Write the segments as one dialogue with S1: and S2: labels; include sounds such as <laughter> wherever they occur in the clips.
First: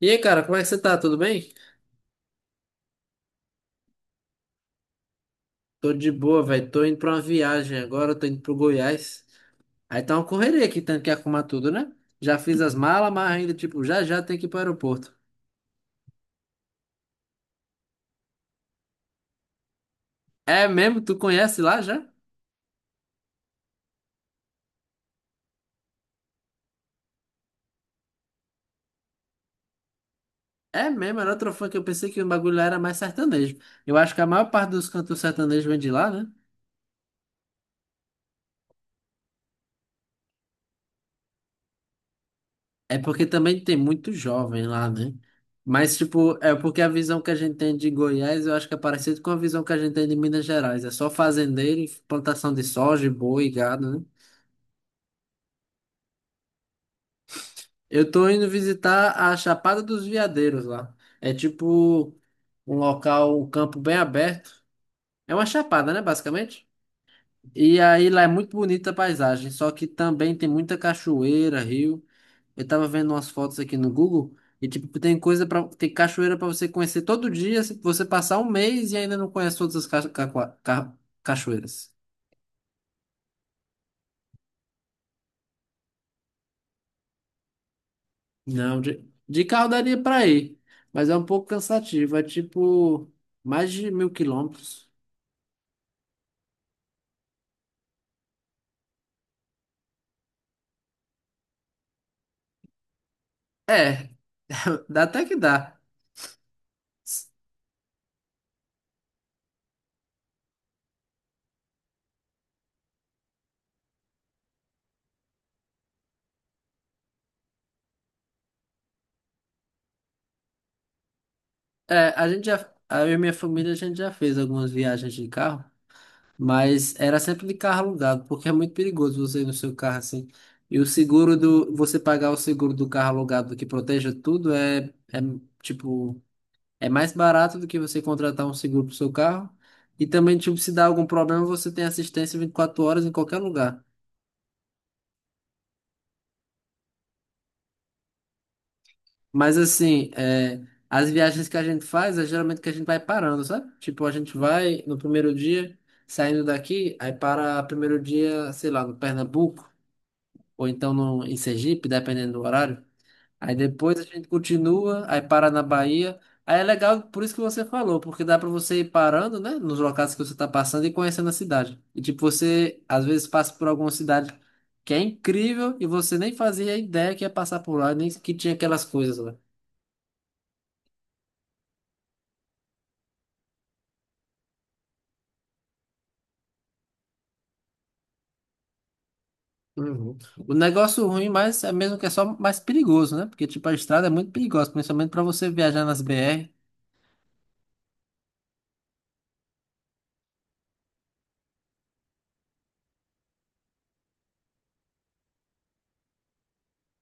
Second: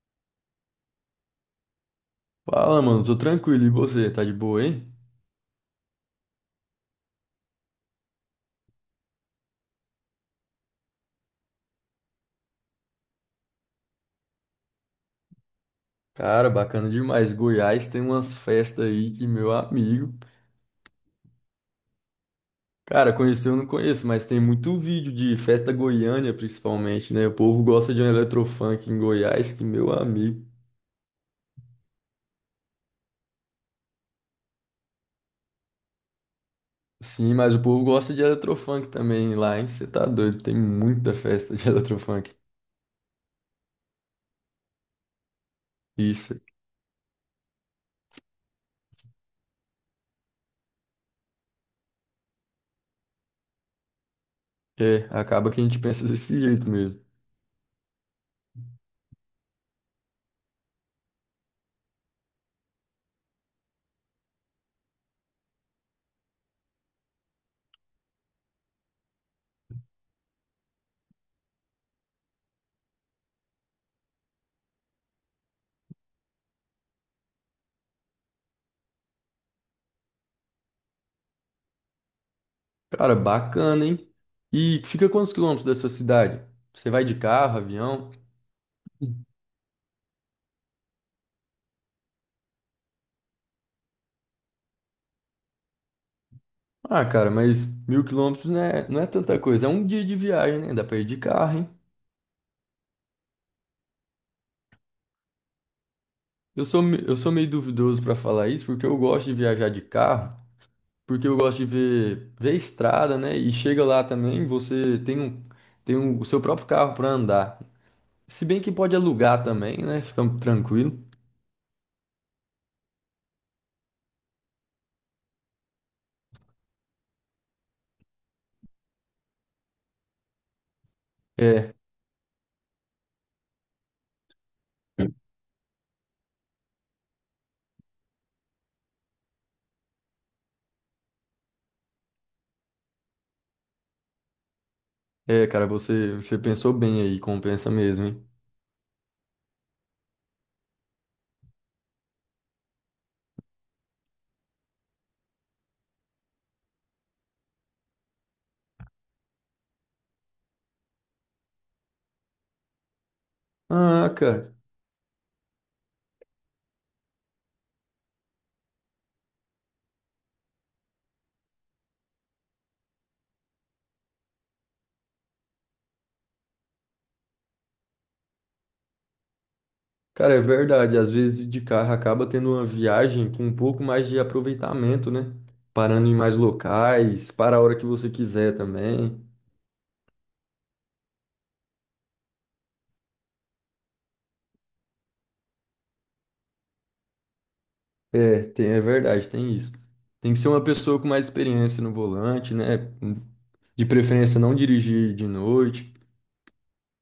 S1: E aí, cara, como é que você tá? Tudo bem?
S2: Fala, mano, tô tranquilo. E você, tá de boa, hein?
S1: Tô de boa, velho. Tô indo pra uma viagem agora, tô indo pro Goiás. Aí tá uma correria aqui, tendo que arrumar tudo, né? Já fiz as malas, mas ainda, tipo, já já tem que ir pro aeroporto.
S2: Cara, bacana demais. Goiás tem umas festas aí que meu amigo.
S1: É mesmo? Tu conhece lá já?
S2: Cara, conhecer eu não conheço, mas tem muito vídeo de festa Goiânia, principalmente, né? O povo gosta de um eletrofunk em Goiás, que meu amigo.
S1: É mesmo, era outro fã que eu pensei que o bagulho lá era mais sertanejo. Eu acho que a maior parte dos cantos sertanejos vem de lá, né?
S2: Sim, mas o povo gosta de eletrofunk também lá, hein? Você tá doido, tem muita festa de <laughs> eletrofunk.
S1: É porque também tem muito jovem lá, né? Mas,
S2: Isso,
S1: tipo, é porque a visão que a gente tem de Goiás, eu acho que é parecido com a visão que a gente tem de Minas Gerais. É só fazendeiro, e plantação de soja, boi, gado, né?
S2: é, acaba que a gente pensa desse jeito mesmo.
S1: Eu tô indo visitar a Chapada dos Veadeiros lá. É tipo um local, um campo bem aberto. É uma chapada, né, basicamente? E aí lá é muito bonita a paisagem, só que também tem muita cachoeira, rio. Eu tava vendo umas fotos aqui no Google e tipo tem coisa para tem cachoeira pra você conhecer todo dia, se você passar um mês e ainda não conhece todas as cachoeiras.
S2: Cara, bacana, hein? E fica quantos quilômetros da sua cidade? Você vai de carro, avião?
S1: Não, de carro daria pra ir, mas é um pouco cansativo, é tipo mais de 1.000 quilômetros.
S2: Ah, cara, mas 1.000 quilômetros não é tanta coisa. É um dia de viagem, né? Dá pra ir de carro, hein?
S1: É, dá até que dá.
S2: Eu sou meio duvidoso pra falar isso, porque eu gosto de viajar de carro, porque eu gosto de ver a estrada, né? E chega lá também, você tem um- o seu próprio carro pra andar. Se bem que pode alugar também, né? Fica tranquilo.
S1: É, a gente já, eu e minha família, a gente já fez algumas viagens de carro, mas era sempre de carro alugado, porque é muito perigoso você ir no seu carro assim. E o seguro do,
S2: É,
S1: você pagar o seguro do carro alugado que proteja tudo é tipo, é mais barato do que você contratar um seguro pro seu carro. E também, tipo, se dá algum problema, você tem assistência 24 horas em qualquer lugar.
S2: cara, você pensou bem aí, compensa mesmo, hein?
S1: Mas assim, é, as viagens que a gente faz é geralmente que a gente vai parando, sabe? Tipo, a gente vai no primeiro dia, saindo daqui, aí para primeiro dia, sei lá, no Pernambuco, ou então no, em Sergipe, dependendo do horário. Aí depois a
S2: Ah,
S1: gente
S2: cara.
S1: continua, aí para na Bahia. Aí é legal, por isso que você falou, porque dá para você ir parando, né, nos locais que você tá passando e conhecendo a cidade. E tipo, você às vezes passa por alguma cidade que é incrível e você nem fazia ideia que ia passar por lá, nem que tinha aquelas coisas lá.
S2: Cara, é verdade. Às vezes de carro acaba tendo uma viagem com um pouco mais de aproveitamento, né? Parando em mais locais, para a hora que você quiser também.
S1: Uhum. O negócio ruim, mas é mesmo que é só mais perigoso, né? Porque, tipo, a estrada é muito perigosa, principalmente pra você viajar nas BR.
S2: É, tem, é verdade, tem isso. Tem que ser uma pessoa com mais experiência no volante, né? De preferência, não dirigir de noite.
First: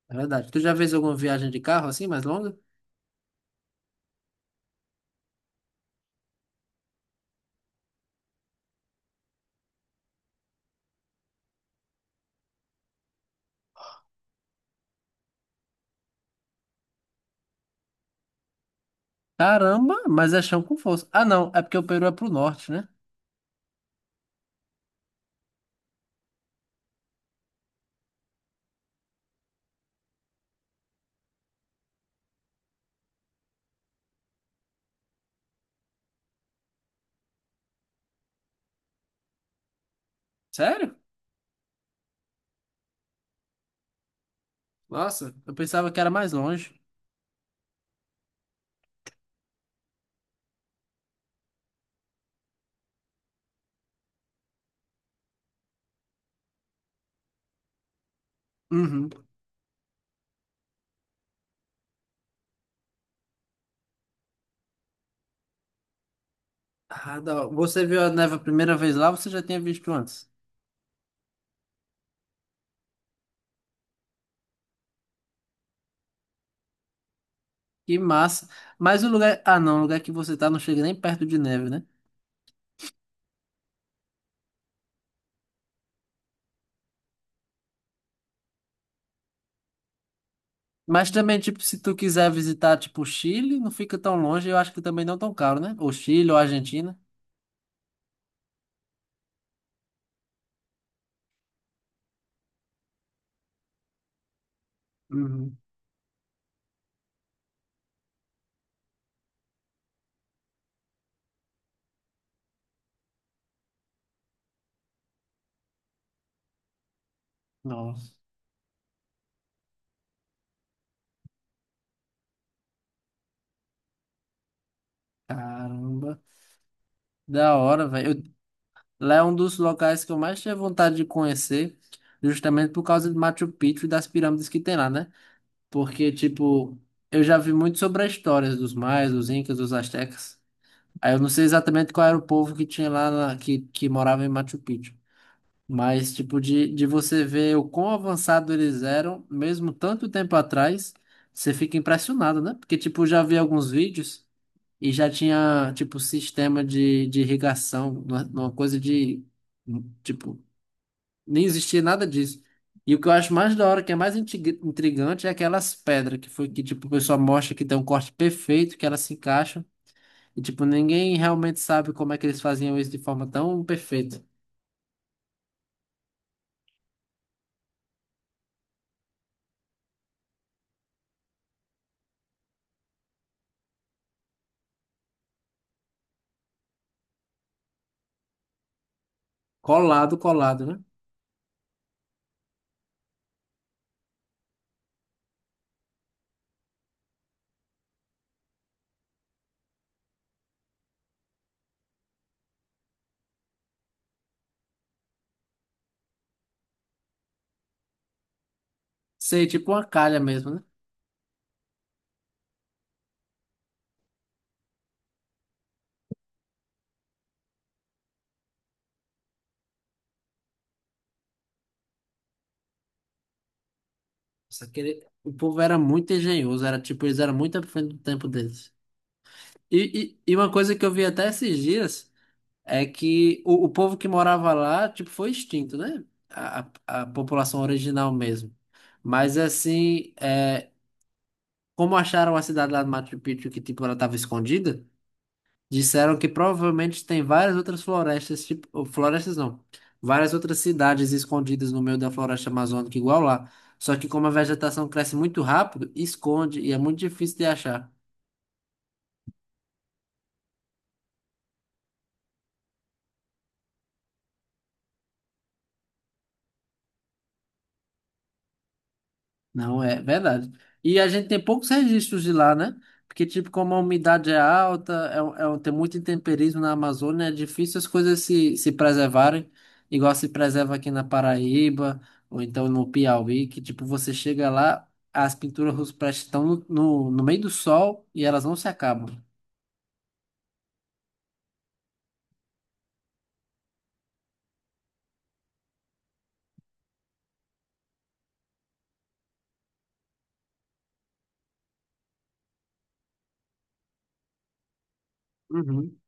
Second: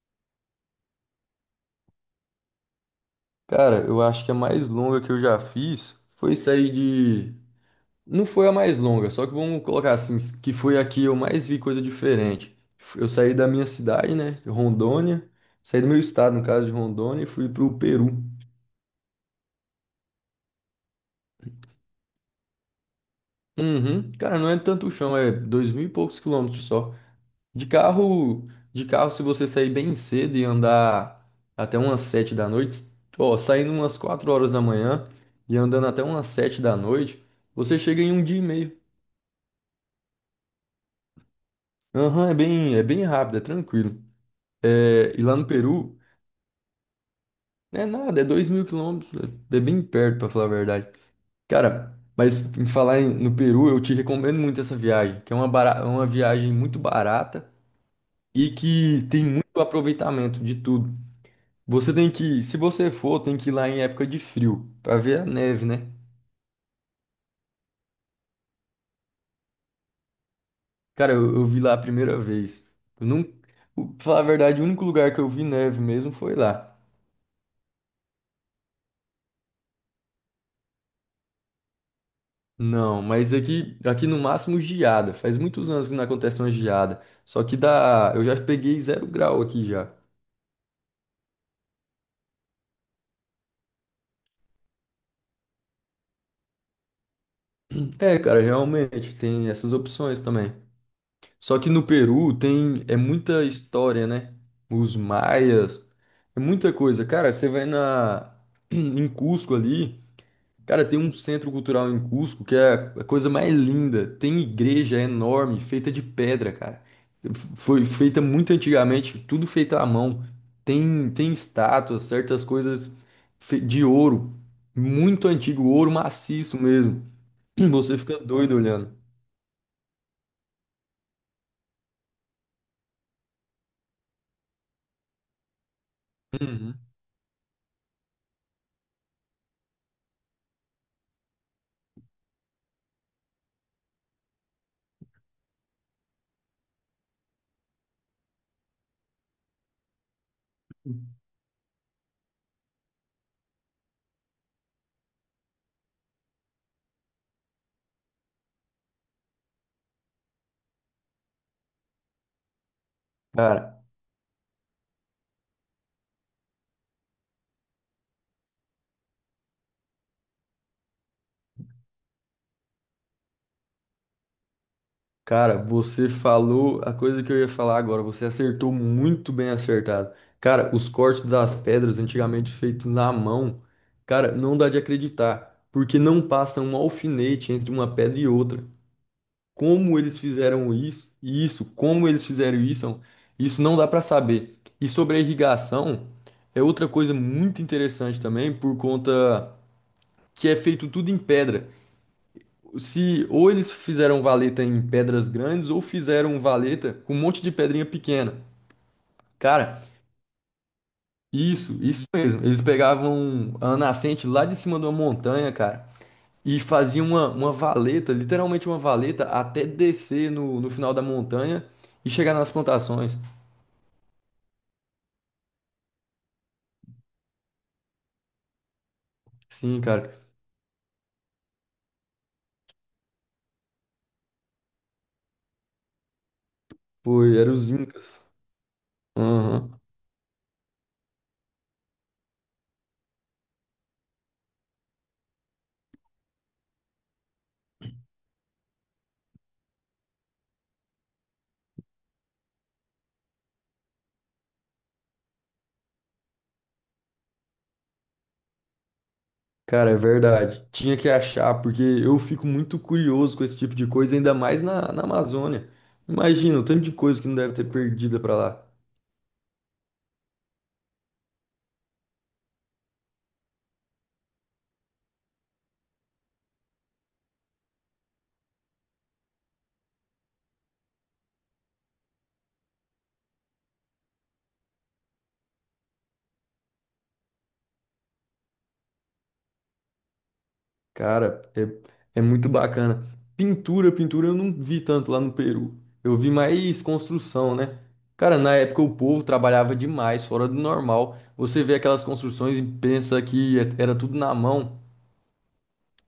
S1: É verdade. Tu já fez alguma viagem de carro assim, mais longa?
S2: Cara, eu acho que a mais longa que eu já fiz foi sair de não foi a mais longa, só que vamos colocar assim, que foi a que eu mais vi coisa diferente. Eu saí da minha cidade, né, de Rondônia, saí do meu estado, no caso de Rondônia, e fui pro Peru.
S1: Caramba, mas é chão com força. Ah, não, é porque o Peru é pro norte, né?
S2: Uhum. Cara, não é tanto o chão, é 2.000 e poucos quilômetros só. De carro, de carro, se você sair bem cedo e andar até umas 7 da noite, ó, saindo umas 4 horas da manhã e andando até umas 7 da noite, você chega em um dia e meio.
S1: Sério?
S2: Aham, é bem rápido, é tranquilo. É, e
S1: Nossa,
S2: lá no
S1: eu pensava que
S2: Peru
S1: era mais longe.
S2: É nada, é 2.000 quilômetros, é bem perto, pra falar a verdade. Cara, mas no Peru, eu te recomendo muito essa viagem, que é uma viagem muito barata e que
S1: Uhum.
S2: tem muito aproveitamento de tudo. Você tem que, se você for, tem que ir lá em época de frio, pra ver a neve, né?
S1: Ah, da hora. Você viu a neve a primeira vez lá, você já tinha visto antes.
S2: Cara, eu vi lá a primeira vez. Eu não, o- Pra falar a verdade, o único lugar que eu vi neve mesmo foi lá.
S1: Que massa. Mas o lugar. Ah, não, o lugar que você tá não chega nem perto de neve, né?
S2: Não, mas aqui no máximo geada. Faz muitos anos que não acontece uma geada. Só que dá, eu já peguei 0 grau aqui já.
S1: Mas também, tipo, se tu quiser visitar, tipo, o Chile, não fica tão longe, eu acho que também não tão caro, né? Ou Chile, ou Argentina.
S2: É, cara, realmente tem essas opções também. Só que no Peru tem é muita história, né? Os
S1: Uhum.
S2: maias, é muita coisa. Cara, você vai na <clears throat> em Cusco ali. Cara, tem um centro cultural em Cusco que é a coisa mais linda. Tem igreja enorme, feita de pedra, cara. Foi
S1: Nossa,
S2: feita muito antigamente, tudo feito à mão. Tem estátuas, certas coisas de ouro, muito antigo, ouro
S1: caramba.
S2: maciço mesmo.
S1: Da
S2: <clears throat>
S1: hora,
S2: Você
S1: velho.
S2: fica doido olhando.
S1: Lá é um dos locais que eu mais tinha vontade de conhecer, justamente por causa de Machu Picchu e das pirâmides que tem lá, né? Porque, tipo,
S2: Uhum.
S1: eu já vi muito sobre a história dos maias, dos incas, dos astecas. Aí eu não sei exatamente qual era o povo que tinha lá, que morava em Machu Picchu. Mas, tipo, de você ver o quão avançado eles eram, mesmo tanto tempo atrás, você fica impressionado, né? Porque, tipo, já vi alguns vídeos e já tinha, tipo, sistema de irrigação, uma coisa de, tipo, nem existia nada disso. E o que eu acho mais da hora,
S2: Cara,
S1: que é mais intrigante, é aquelas pedras que, tipo, o pessoal mostra que tem um corte perfeito, que elas se encaixam. E, tipo, ninguém realmente sabe como é que eles faziam isso de forma tão perfeita.
S2: Cara, você falou a coisa que eu ia falar agora. Você acertou muito bem acertado. Cara, os cortes das pedras antigamente feitos na mão, cara, não dá de acreditar, porque não passa um alfinete entre uma pedra e outra. Como
S1: Colado,
S2: eles
S1: colado,
S2: fizeram
S1: né?
S2: isso? Isso, como eles fizeram isso? Isso não dá pra saber. E sobre a irrigação, é outra coisa muito interessante também, por conta que é feito tudo em pedra. Se ou eles fizeram valeta em pedras grandes ou fizeram valeta com um monte de pedrinha pequena.
S1: Sei, tipo
S2: Cara,
S1: uma calha mesmo, né?
S2: isso mesmo. Eles pegavam a nascente lá de cima de uma montanha, cara, e faziam uma valeta, literalmente uma valeta, até descer no final da montanha e chegar nas plantações.
S1: Só que o povo era muito engenhoso, era tipo, eles eram muito à frente do tempo deles.
S2: Sim, cara.
S1: E uma coisa que eu vi até esses dias é que o povo que morava lá, tipo, foi extinto, né? A, a
S2: Foi, eram
S1: população
S2: os
S1: original
S2: Incas.
S1: mesmo. Mas
S2: Aham.
S1: assim, é, como acharam a cidade lá do Machu Picchu que, tipo, ela estava escondida. Disseram que provavelmente tem várias outras florestas, tipo, ou florestas não, várias outras cidades escondidas no meio da floresta amazônica, igual lá. Só que como a vegetação cresce muito rápido, esconde e é muito difícil de achar.
S2: Cara, é verdade. Tinha que achar, porque eu fico muito curioso com esse tipo de coisa, ainda mais na Amazônia. Imagina o tanto de coisa que não deve ter perdida pra lá.
S1: Não, é verdade. E a gente tem poucos registros de lá, né? Porque, tipo, como a umidade é alta, tem muito intemperismo na Amazônia, é difícil as coisas se preservarem, igual se preserva aqui na Paraíba, ou então no Piauí, que, tipo, você chega lá, as pinturas rupestres estão no meio do sol e elas não se acabam.
S2: Cara, é muito bacana. Pintura eu não vi tanto lá no Peru. Eu vi mais construção, né? Cara, na época o povo trabalhava demais, fora do normal. Você vê aquelas construções e pensa era tudo na mão.
S1: Uhum.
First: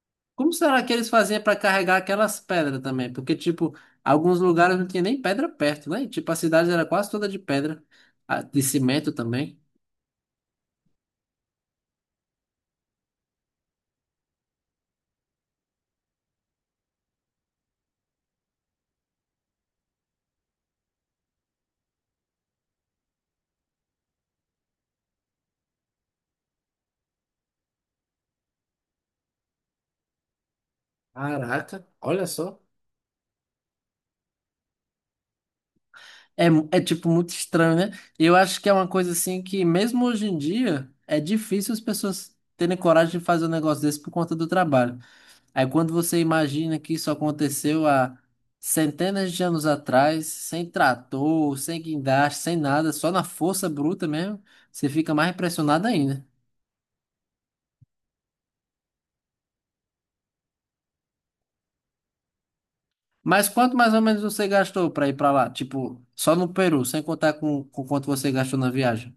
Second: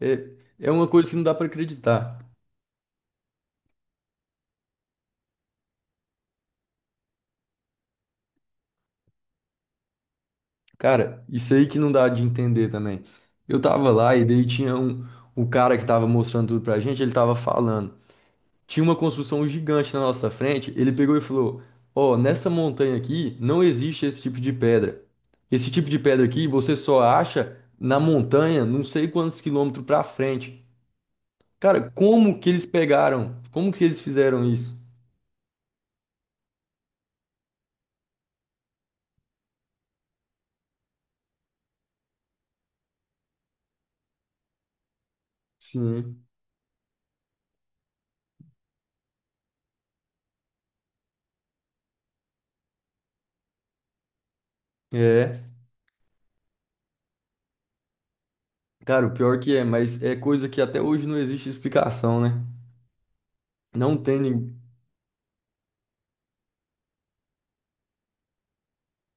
S2: É,
S1: Como
S2: é
S1: será
S2: uma
S1: que eles
S2: coisa que não dá
S1: faziam
S2: pra
S1: para carregar
S2: acreditar.
S1: aquelas pedras também? Porque, tipo, alguns lugares não tinha nem pedra perto, né? Tipo, a cidade era quase toda de pedra, ah, de cimento também.
S2: Cara, isso aí que não dá de entender também. Eu tava lá e daí o cara que tava mostrando tudo pra gente, ele tava falando. Tinha uma construção gigante na nossa frente, ele pegou e falou: Ó, nessa montanha aqui não existe esse tipo de pedra. Esse tipo de pedra aqui você só acha na montanha, não sei quantos quilômetros pra frente.
S1: Caraca,
S2: Cara,
S1: olha
S2: como que
S1: só.
S2: eles pegaram? Como que eles fizeram isso?
S1: É, tipo, muito estranho, né? E eu acho que é uma coisa assim que, mesmo hoje em dia, é difícil as pessoas terem coragem de fazer um negócio desse por conta do trabalho. Aí quando você
S2: Sim.
S1: imagina que isso aconteceu há centenas de anos atrás, sem trator, sem guindaste, sem nada, só na força bruta mesmo, você fica mais
S2: É.
S1: impressionado ainda.
S2: Cara, o pior que é, mas é coisa que até hoje não existe explicação, né?
S1: Mas quanto mais
S2: Não
S1: ou
S2: tem,
S1: menos você
S2: nin-
S1: gastou para ir para lá? Tipo, só no Peru, sem contar com quanto você gastou na viagem.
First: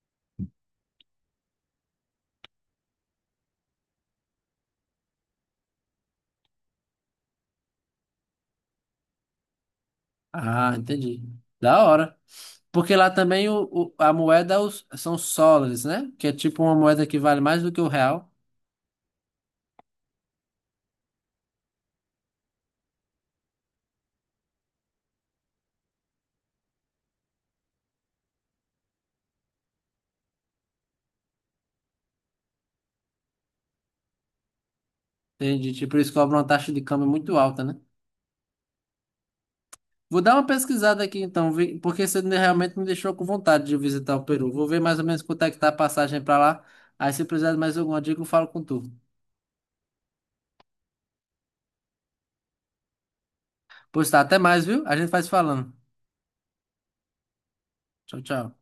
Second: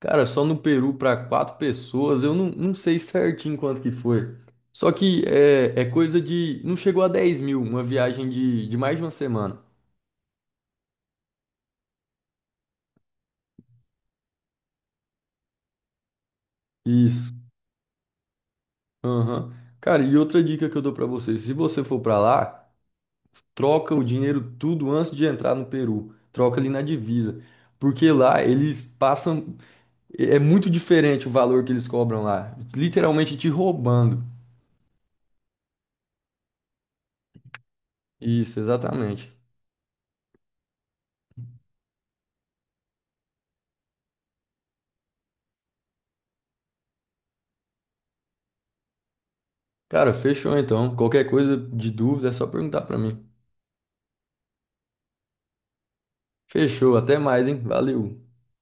S2: Cara, só no Peru para quatro pessoas, eu não sei certinho quanto que foi. Só que é coisa de. Não chegou a 10.000, uma viagem de mais de uma semana.
S1: Ah, entendi. Da hora. Porque lá também a moeda são os soles, né? Que é tipo uma moeda que
S2: Isso.
S1: vale mais do que o real.
S2: Aham. Cara, e outra dica que eu dou para você: se você for para lá, troca o dinheiro tudo antes de entrar no Peru. Troca ali na divisa. Porque lá eles passam. É muito diferente o valor que eles cobram lá. Literalmente te roubando.
S1: Entendi. Tipo, eles cobram uma taxa de câmbio muito alta, né?
S2: Isso, exatamente.
S1: Vou dar uma pesquisada aqui então, porque você realmente me deixou com vontade de visitar o Peru. Vou ver mais ou menos quanto é que tá a passagem pra lá. Aí se precisar de mais alguma dica, eu falo com tu.
S2: Cara, fechou então. Qualquer coisa de dúvida é só perguntar para mim.
S1: Pois tá, até mais, viu? A gente vai se falando.
S2: Fechou, até mais, hein? Valeu.
S1: Tchau, tchau.